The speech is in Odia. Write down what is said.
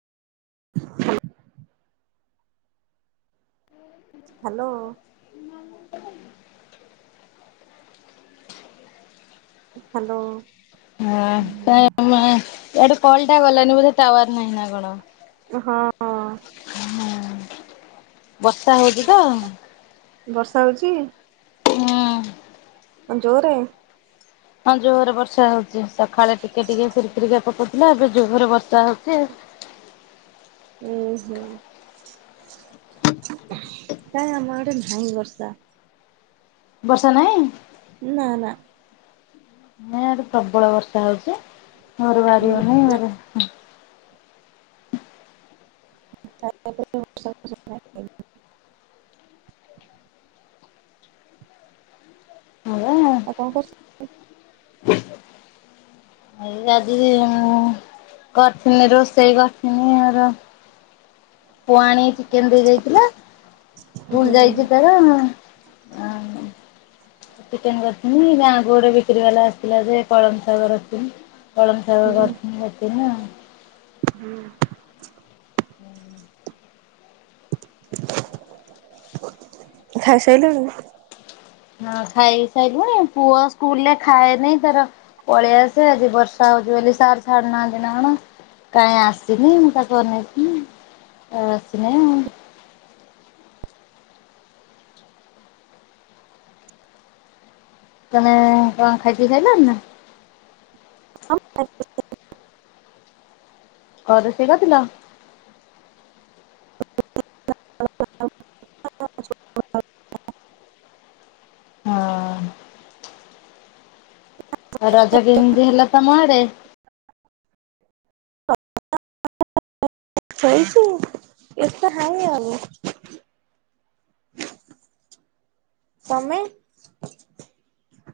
ହ୍ୟାଲୋ। ହ୍ୟାଲୋ। ହଁ [unintelligible] ଏଆଡେ କଲ ଟା ଗଲାନି ବୋଧେ ଟାୱାର ନାହିଁ ନା କଣ। ହଁ। ହୁଁ ବର୍ଷା ହଉଚ ତ। ବର୍ଷା ହଉଚି? ହଁ। ଜୋରେ? ହଁ ଜୋରେ ବର୍ଷା ହଉଚି ସକାଳେ ଟିକେ ଟିକେ ଫୁର ଫୁରିକା ତ ଫୁଟିଲା ଏବେ ଜୋହରେ ବର୍ଷା ହଉଛି ହୁଁ ହୁଁ। କାଇଁ ଆମ ଆଡେ ନାହିଁ ବର୍ଷା। ବର୍ଷା ନାଇଁ? ନା ନା। ମୋ ଆଡେ ପ୍ରବଳ ବର୍ଷା ହଉଛି ଘରୁ ବାହରି ଉଁ ହୋଉନି ଆରେ [inaudible] [unintelligible] ବୌନ। କଣ [unintelligible] ଏଇ ଆଜି ଉମ୍ କରିଥିନ ରୋଷେଇ କରିଥିନି ଆର ପୁଅ ଆଣି ଚିକେନ ଦେଇ ଯାଇଥିଲା। ସ୍କୁଲ ହୁଁ ଯାଇଛି ତାର ଚିକେନ୍ କରିଥିନି ଗାଁକୁ ଗୋଟେ ବିକ୍ରି ବାଲା ଆସିଥିଲା ଯେ କଳମ ଶାଗ ରଖିଥିଲି। କଳମ ହୁଁ ଶାଗ [unintelligible] ହୁଁ। [inaudible] ଖାଇସାଇଲନି। ହଁ ଖାଇସାରିଲୁଣି ପୁଅ ସ୍କୁଲରେ ଖାଏନହିଁ ତାର ପଳେଇ ଆସେ ଆଜି ବର୍ଷା ବର୍ଷା ହଉଚି ବୋଲି ସାର ଛାଡୁନାହାନ୍ତି ନା କଣ କାହିଁ ଆସିନି ମୁଁ ତାକୁ ନେଇକି ଆସିନାଇଁ ଆଉ। ତମେ କଣ ଖାଇପିଇ ସାଇଲନି ନା? [unintelligible] ଅ ରୋଷେଇ କଥିଲା? [unintelligible] ହଁ ଆ ରଜ କେମିତି ହେଲା ତମ ଆଡେ? [inaudible] [unintelligible] ତମେ?